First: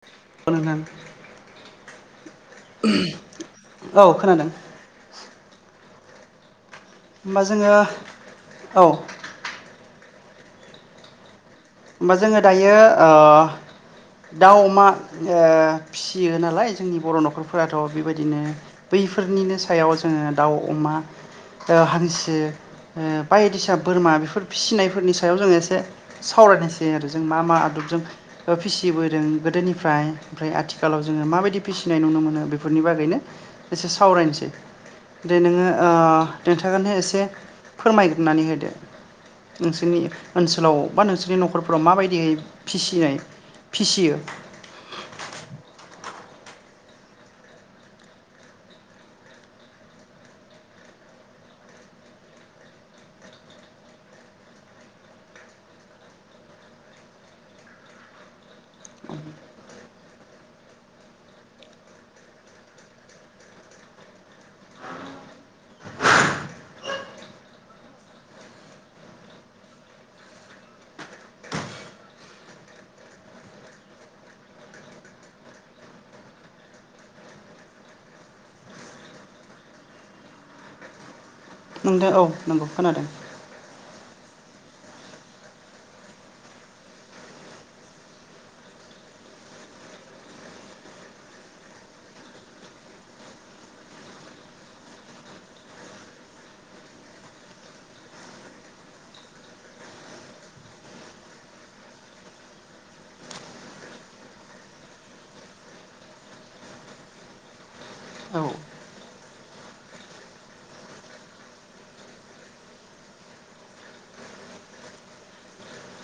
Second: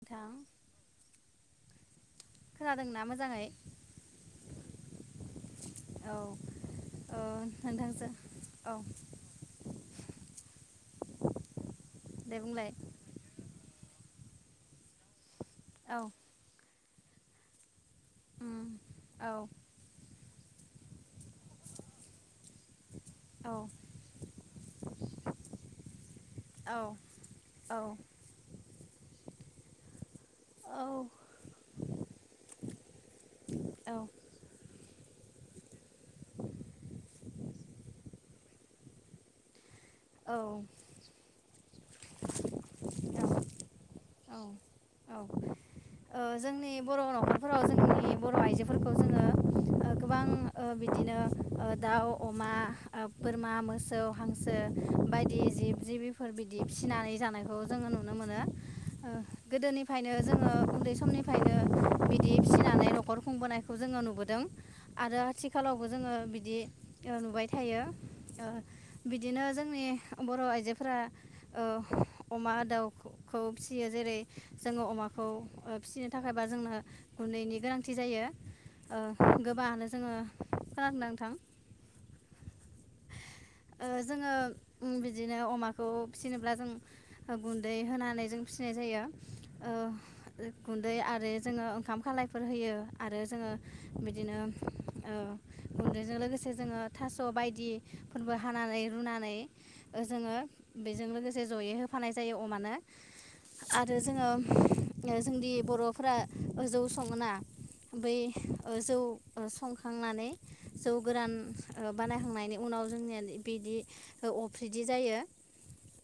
नोंथां अ' नोंथां। खोनादोंना मोजाङै औ खोनादों। औ। ओ होमबा जोङो नोंथांजो औ होमबा दे जोङो बुंलाय दायो ओ दाउ अमा ओ औ फिसियो नालाय जोंनि बर' न'खरफ्रा थ' बेबायदिनो उम औ बैफोरनिनो सायाव जोङो दाउ अमा ओ हानसो ओ औ बायदिसा बोरमा बिफोर फिसिनायफोरनि सायाव जोङो एसे सा औ नोसै आरो जों मा मा औ आदबजों ओ फिसिबोदों। उम गोदोनिफ्राय ओमफ्राय आथिखालाव जोङो माबायदि फिसिनाय नुनो मोनो बेफोरनि बागैनो एसे औ सावरायनोसै। आरो नोङो ओ नोंथांङानो एसे फोरमायगोरनानै होदो नोंसोरनि औ ओनसोलाव बा नोंसोरनि न'खरफोराव माबायदियै फिसिनाय फिसियो औ ओ जोंनि बर' न'खरफोराव जोंनि बर' आइजोफोरखौ जोङो ओ गोबां ओ बिदिनो ओ दाउ अमा ओ बोरमा मोसौ हांसो बायदि जिब जिबिफोर बिदि फिसिनानै जानायखौ जोङो नुनो मोनो ओ गोदोनिफायनो जोङो उन्दै समनिफायनो बिदि फिसिनानै न'खर खुंबोनायखौ जोङो नुबोदों आरो आथिखालावबो जोङो बिदि ओ नुबाय थायो ओ बिदिनो जों जोंनि बर' आइजोफोरा ओ अमा दाउखौ फिसियो जेरै जोङो अमाखौ ओ फिसिनो थाखायबा जोंनो गुन्दैनि गोनांथि जायो ओ गोबाङानो जोङो खोनादोंना नोंथां नोंथा औ नोंगौ खोनादों ओ जोङो उम बिदिनो अमाखौ फिसिनोब्ला जों ओ गुन्दै होनानै जों फिसिनाय जायो ओ गुन्दै आरो जोङो ओंखाम खालायफोर होयो आरो जोङो बिदिनो ओ गुन्दैजों लोगोसे जोङो थास बायदिफोरबो हानानै रुनानै ओ जोङो बेजों लोगोसे जयै होफानाय जायो अमानो आरो जोङो ओ जोंदि बर'फोरा ओ जौ सङोना बै औ ओ जौ संखांनानै जौ गोरान ओ बानायखांनायनि उनाव जोंनियादि बिदि ओ अफ्रिदि जायो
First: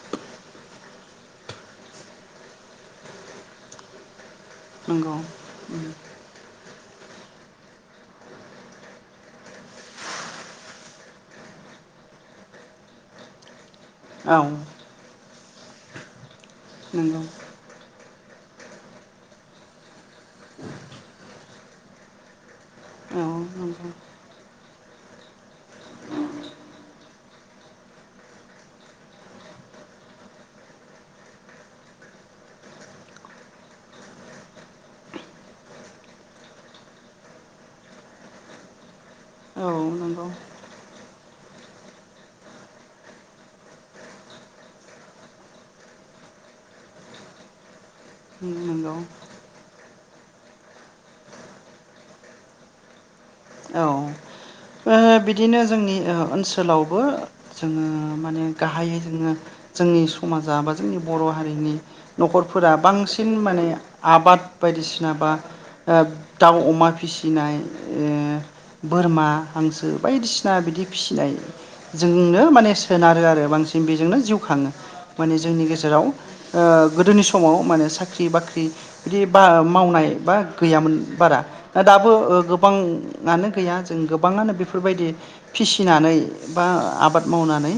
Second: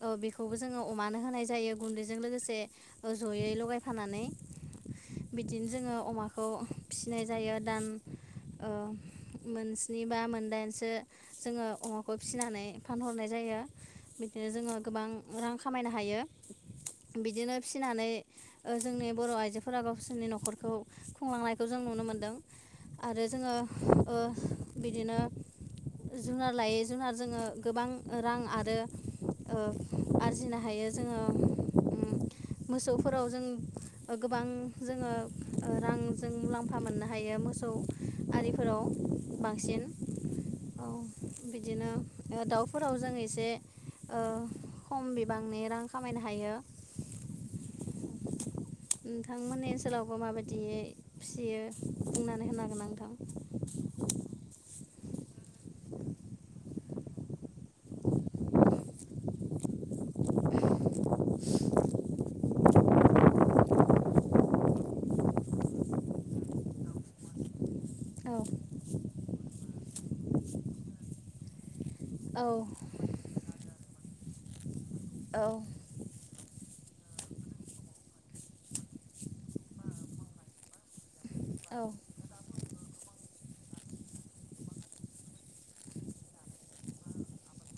ओ बिखौबो जोङो अमानो होनाय जायो गुन्दैजों लोगोसे ओ जयै लगायफानानै नंगौ बिदिनो जोङो अमाखौ फिसिनाय जायो दान ओ मोनस्नि बा मोनदाइनसो जोङो अमाखौ फिसिनानै फानहरनाय जायो औ बिदिनो जोङो गोबां रां खामायनो हायो नंगौ बिदिनो फिसिनानै ओ जोंनि बर' आइजोफोरा गावसोरनि न'खरखौ खुंलांनायखौ जों नुनो मोनदों आरो औ जोङो नंगौ ओ बिदिनो जुनार लायै जुनार जोङो गोब औ नोंगौ बिदिनो ओ दाउफोराव जों एसे ओ खम बिबांनि रां खामायनो हायो उम नोंगौ सोलावबो माबायदियै फिसियो बुंनानै होनो हागोनना नोंथां औ ओ बिदिनो जोंनि ओ ओनसोलावबो जोङो माने गाहायै जोङो जोंनि समाजा बा जोंनि बर' हारिनि न'खरफोरा बांसिन माने आबाद बायदिसिना बा ओ दाउ अमा फिसिनाय ओ औ बोरमा हांसो बायदिसिना बिदि फिसिनाय औ जोंनो माने सोनारो आरो बांसि जों बेजोंनो जिउ खाङो माने औ जोंनि गेजेराव ओ गोदोनि समाव माने साख्रि बाख्रि बिदि बा मावनाय बा गैयामोन बारा ओ औ दाबो ओ‌ गोब बां नानो गैया जों गोबाङानो बेफोरबायदि फिसिनानै बा आबाद मावनानै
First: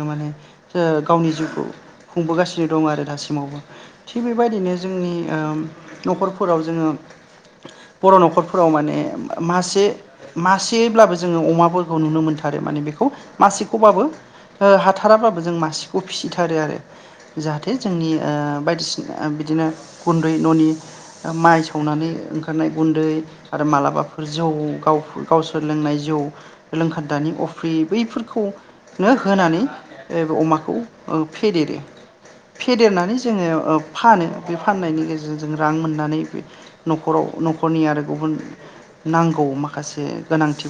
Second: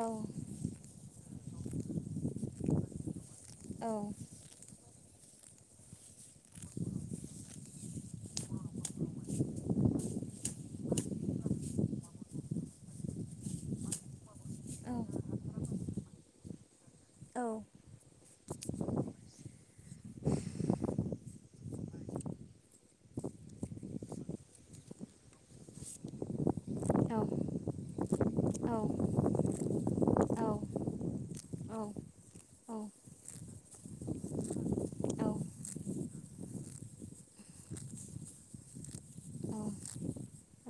औ माने जोग गावनि जिउखौ खुंबोगासिनो दं आरो दासिम मावबो औ थिग बेबायदिनो जोंनि ओम न'खरफोराव जोङो बर' न'खरफोराव माने मासे मासेब्लाबो जोङो अमाफोरखौ नुनो मोनथारो माने बेखौ मासेखौबाबो ओ हाथाराब्लाबो जों मासेखौ फिसिथारो आरो। औ जाहाथे जोंनि ओ बायदिसिन ओ बिदिनो गुन्दै न'नि ओ माइ सावनानै ओंखारनाय गुन्दै आरो मालाबा फोर जौ गावफ गावसोर लोंनाय जौ औ लोंखान्दानि अफ्रि बैफोरखौनो होनानै ओ अमाखौ ओ फेदेरो फेदेरनानै जोंङो ओ फानो बे फाननायनि गेजेरजों जों रां मोननानै बे न'खराव न'खरनि आरो गुबुन नांगौ माखासे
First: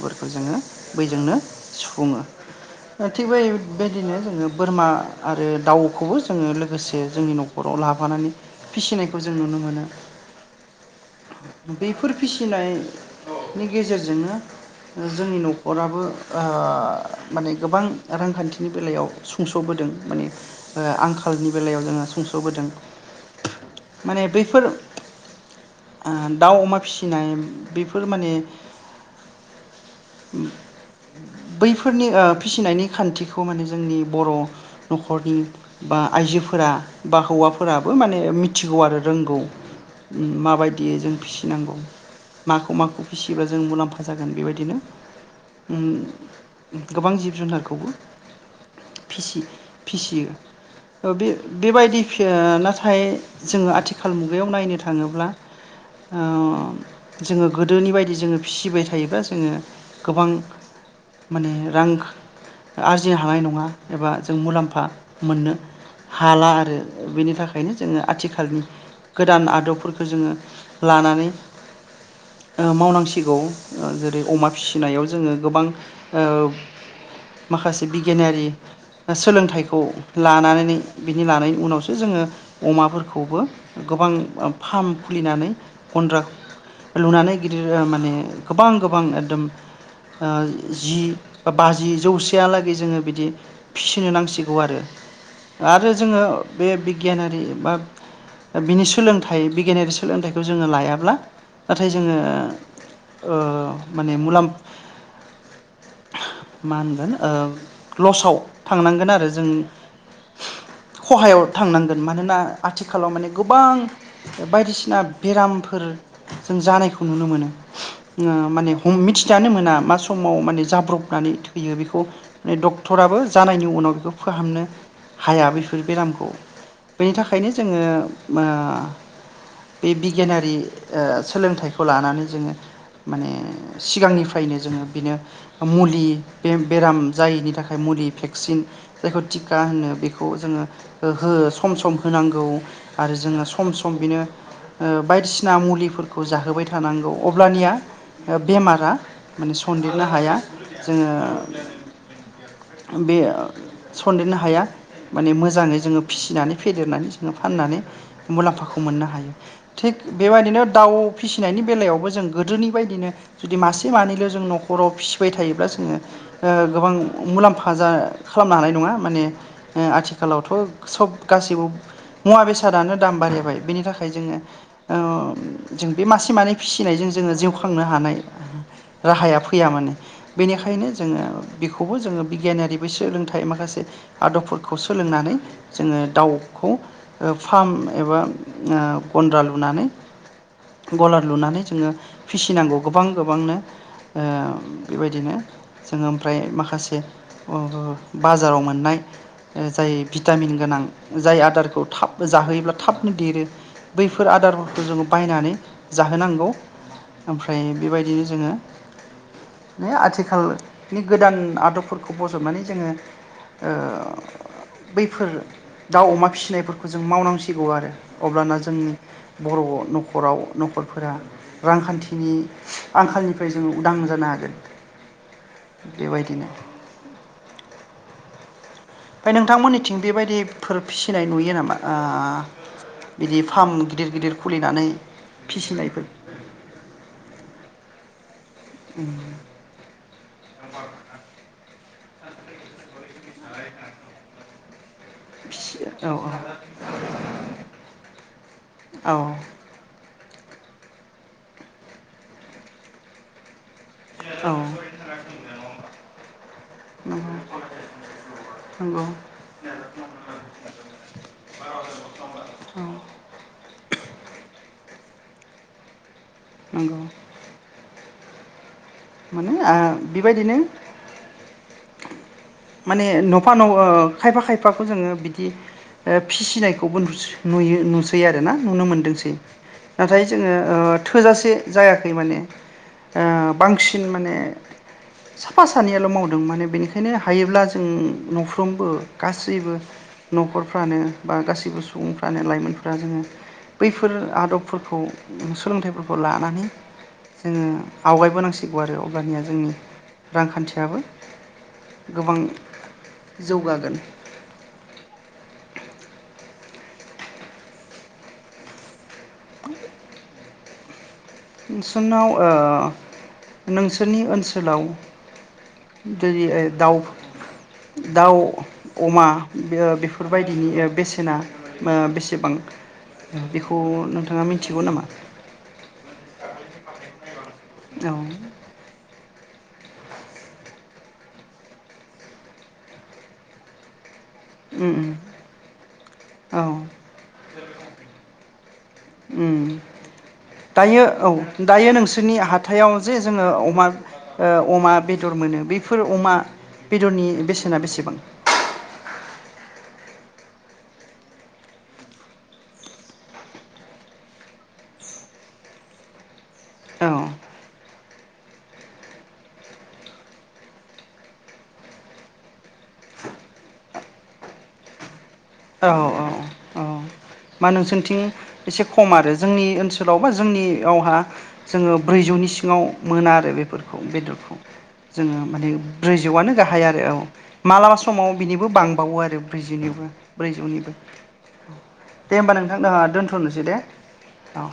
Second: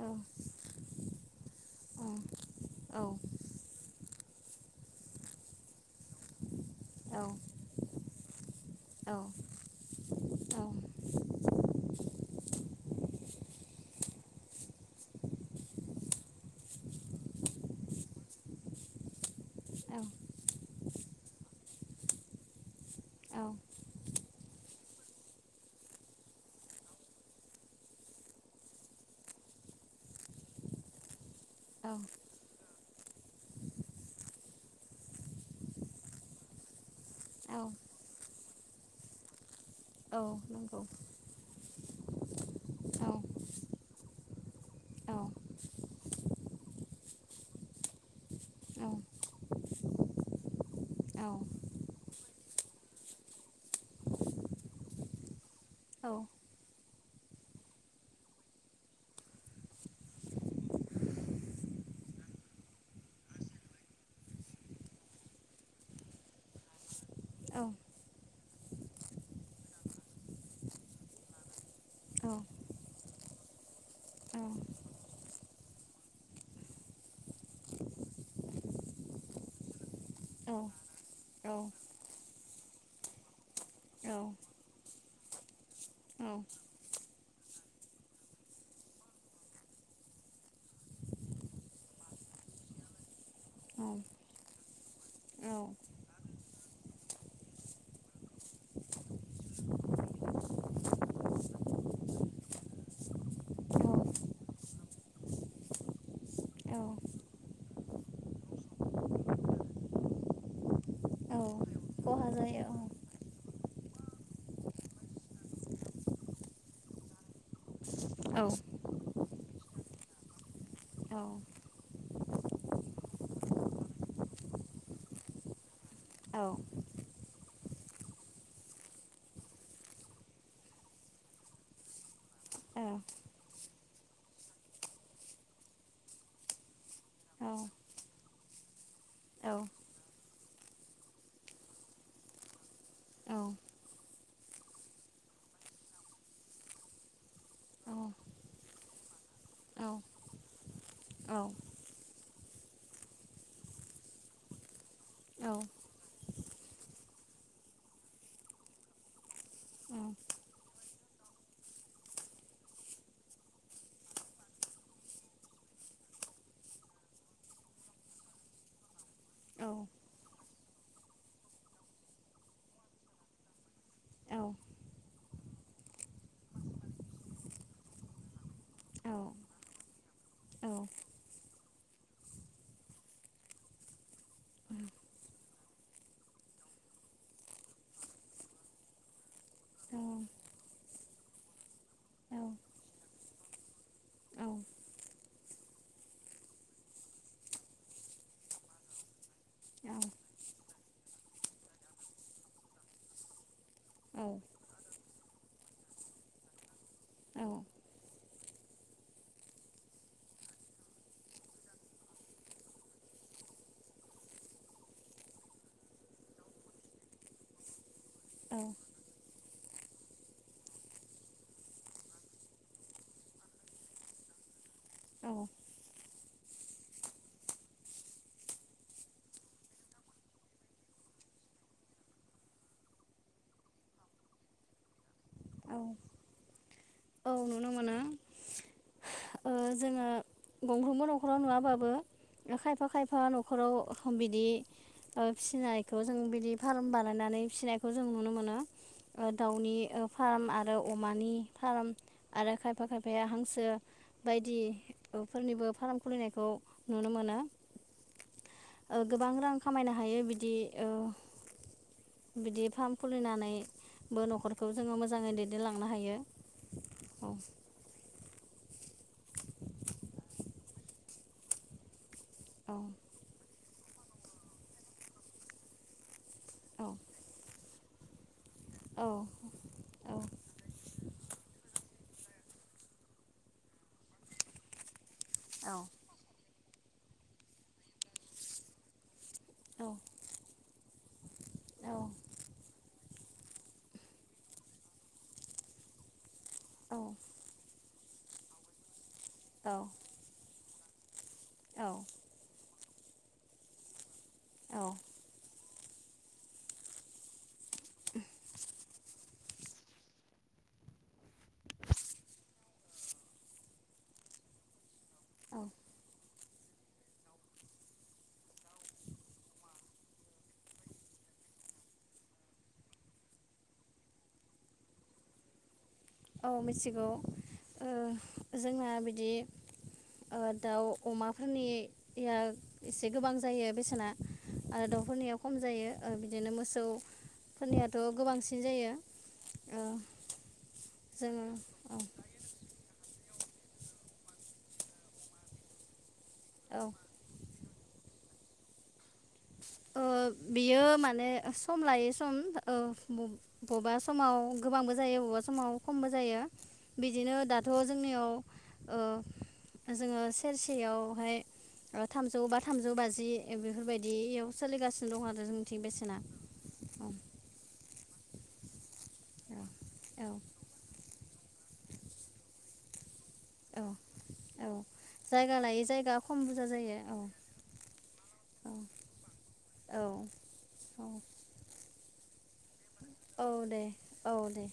औ जोङो बैजोंनो सुफुङो। औ ओ थिबाय बेबादिनो जोङो बोरमा आरो दाउखौबो जोङो लो गोसे जोंनि न'खराव ला फानानै फिसिनायखौ जों नुनो मोनो। बे‌ फोर फिसिनाय नि गेजेरजोंनो ओ जोंनि न'खराबो ओ माने गोबां रांखान्थिनि बेलायाव स सुंस'बोदों माने ओ आं खालनि बेलायाव जोङो सुंस'बोदों माने बैफोर ओ दाउ अमा फिसिनाय बे फोर माने उम बैफोरनि ओ फिसिनायनि खान्थिखौ माने जोंनि बर' न'खरनि बा आइजोफोरा बा हौवाफोराबो माने मि थिगौ आरो रोंगौ। औ उम नंगौ माबायदियै जों फिसिनांगौ मा खौ औ फिसियोब्ला जों मुलाम्फा जागोन बेबायदिनो औ उम गोबां जिब जुनारखौबो औ फिसि फिसियो। ओ बे बेबायदि थिया नाथाय जोङो आथिखाल मुगायाव नायनो थाङोब्ला‌ ओ जोङो गोदोनि बायदि जोङो फिसिबाय थायोब्ला जोङो गोबां माने रां आरजिनो हानाय नङा एबा जों मुलाम्फा मोननो हाला आरो बेनि थाखायनो जोङो आथिखालनि गोदान आदबफोरखौ जोङो लानानै ओ मावनांसि गौ। ओ जेरै अमा औ फिसिनायाव जोङो गोबां ओ माखासे बिगियानारि सोलोंथाइखौ औ लानानैनि बिनि औ लानायनि औ उनावसो जोङो अमाफोरखौबो औ गोबां ओ फार्म खुलिनानै गन्द्रा औ। लुनानै गिदिर माने गोबां गोबां एकदम ओ जि बा बाजि जौसेयालागै जोङो बिदि औ फिसिनो नांसिगौ आरो ओ आरो जोङो बे बिगियानारि बा बिनि सोलोंथाइ बिगियानारि सोलोंथाइखौ जोङो लायाब्ला नाथाय जोङो ओ माने मुलाम्फ औ मा होनगोन ओ लसाव थांनांगोन आरो जों औ खहायाव थांनांगोन खहा मानोना जायो आथिखालाव माने गोबां बायदिसिना बेरामफोर जों जानायखौ नुनो मोनो। औ हम मिथि जानो मोना मा समाव माने औ जाब्रबनानै थैयो बेखौ माने डक्टराबो जानायनि उनाव बेखौ फाहामनो हाया बे फोर बेरामखौ औ बेनि थाखायनो जोङो ओ बे बिगियानारि ओ सोलोंथाइखौ लानानै जोङो औ माने सिगांनिफ्रायनो जोङो बिनो मुलि बेम-बेराम औ जायिनि औ थाखाय मुलि भे कसिन जायखौ टिका होनो बेखौ खौ जोंङो ओ हो सम सम होनांगौ आरो जोङो सम सम बिनो ओ बायदिसि ना‌ मुलिफोरखौ जाहोबाय थानांगौ अब्लानिया ओ बेमारा माने सन्देरनो हाया। जोङो बेओ सन्देरनो हाया माने मोजाङै जोङो फिसिनानै फेदेरनानै जोङो फाननानै मुलाम्फाखौ मोननो हायो थिग बेबायदिनो दाउ फिसिनायनि बेलायावबो जों गोदोनि बायदिनो जुदि मासे मानैल' जों न'खराव फिसिबाय थायोब्ला जोङो ओ गोबां मुलाम्फा जा खालामनो हानाय नङा माने ओ आथिखालावथ' सब गासैबो मुवा बेसादानो दाम बारायबाय बेनि थाख थाखाय औ जोङो ओ जों बे मासे मानै फिसिनायजों जोङो जिउ खांनो हानाय राहाया फैया मानो बेनिखायनो जोङो बेखौबो जोङो बिगियानारिबो सोलोंथाइ माखासे आदबफोरखौ सोलोंनानै जोङो दाउखौ फार्म एबा गन्द्रालु नानै गलार लुनानै जोङो फिसिनांगौ गोबां गोबांनो ओ बेबायदिनो जोङो ओमफ्राय माखासे बाजाराव मोननाय जाय भिटामिन गोनां जाय आदारखौ थाब जाहोयोब्ला थाबनो देरो। बेफोर आदारफोरखौ जोङो बायनानै जाहोनांगौ ओमफ्राय बेबायदिनो जोङो बेआथिखालनि गोदान आदबफोरखौ बजबनानै जोङो ओ बैफोर दाउ अमा फिसिनायफोरखौ जों मावनांसिगौ आरो। अब्लाना जोंनि बर' न'खराव नखरफोरा रांखान्थिनि आंखालनिफ्राय जोङो उदां जानो हागोन औ बेबायदिनो ओमफ्राय नोंथांमोननिथिं बेबायदिफोर फिसिनाय नुयो नामा? ओ बिदि फार्म गिदिर गिदिर खुलिनानै औ फिसिनायफोर औ नुनो मोनो। ओ जोङो गंफ्रोमबो न'खराव नुवाबाबो खायफा खायफा फा न'खराव बिदि ओ फिसिनायखौ औ जों बिदि फार्म बानायनानै फिसिनायखौ जों नुनो मोनो औ ओ दाउनि फार्म आरो अमानि फार्म आरो खायफा खायफाया हांसो। औ बायदि फोरनिबो फार्म खुलिनायखौ नुनो नंगौ मोनो नंगौ गोबां ओ रां खामायनो हायो बिदि ओ बिदि नांबाय औ फार्म खुलिनानैबो न'खरखौ मोजाङै दैदेनलांनो हायो। नंगौ औ माने ओ बेबायदिनो औ माने न'फा न' खायफा खायफाखौ जोङो बिदि ओ औ फिसिनायखौबो नुसो नुयो नुसै आरो ना। नुनो औ मोनदोंसै औ नाथाय जोङो थोजासे। जायाखै माने ओ बांसिन माने साफा सानैयाल' मावदों माने बेनिखायनो हायोब्ला जों न'फ्रोमबो। गासैबो औ न'खर फ्रानो बा गासिबो औ सुबुंफ्रानो लाइमोनफ्रा जोङो बैफोर आदबफोरखौ सोलोंथाइफोरखौ लानानै औ जोङो आवगायबोनांसिगौ आरो। अब्लानिया औ जोंनि रांखान्थि फ्राबो औ गोबां जौगागोन। औ [inaudible] नोंसोरनाव नोंसोरनि ओनसोलाव औ जेरै दाउ दाउ अमा बेफोरबायदिनि बेसेना बेसेबां बेखौ नोंथाङा मिथिगौ नामा? औ मिथिगौ। ओ औ जोंना बिदि दाउ अमाफोरनिया एसे गोबां जायो बेसेना आरो उम उम दाउफोरनिया खम जायो बिदिनो औ मोसौफोरनियाथ' गोबांसिन बिदिनो जायो। उम ओ दायो। औ जोङो दायो औ नोंसोरनि हाथायाव जे। जोङो अमा अमा बेदर मोनो बेफोर अमा। औ बेदरनि बेसे सेना बेसेबां। बियो माने सम लायो सम बबेबा समाव गोबांबो जायो बबेबा समाव खमबो जायो। औ बिदिनो दाथ'। जोंनियाव जोङो सेरसेयावहाय थामजौ बा थामजौ बाजि बेफोरबायदियाव। सोलिगासिनो दं आरो। जोंनिथिं औ बेसेना औ औ मा नोंसोरनिथिं। एसे खम आरो औ जोंनि ओनसोलाव बा औ जोंनियावहा। जोङो ब्रैजौनि सिङाल मोना आरो औ बेफोरखौ बेदरखौ औ जोङो जायगा माने लायै जायगा खम ब्रैजौआनो बुरजा गाहाय जायो आरो औ मालाबा समाव बिनिबो बांबावो आरो औ ब्रैजौनिबो ब्रैजौनिबो औ दे होमबा नोंथां। नोंथां दा दोनथ'नोसै दे औ।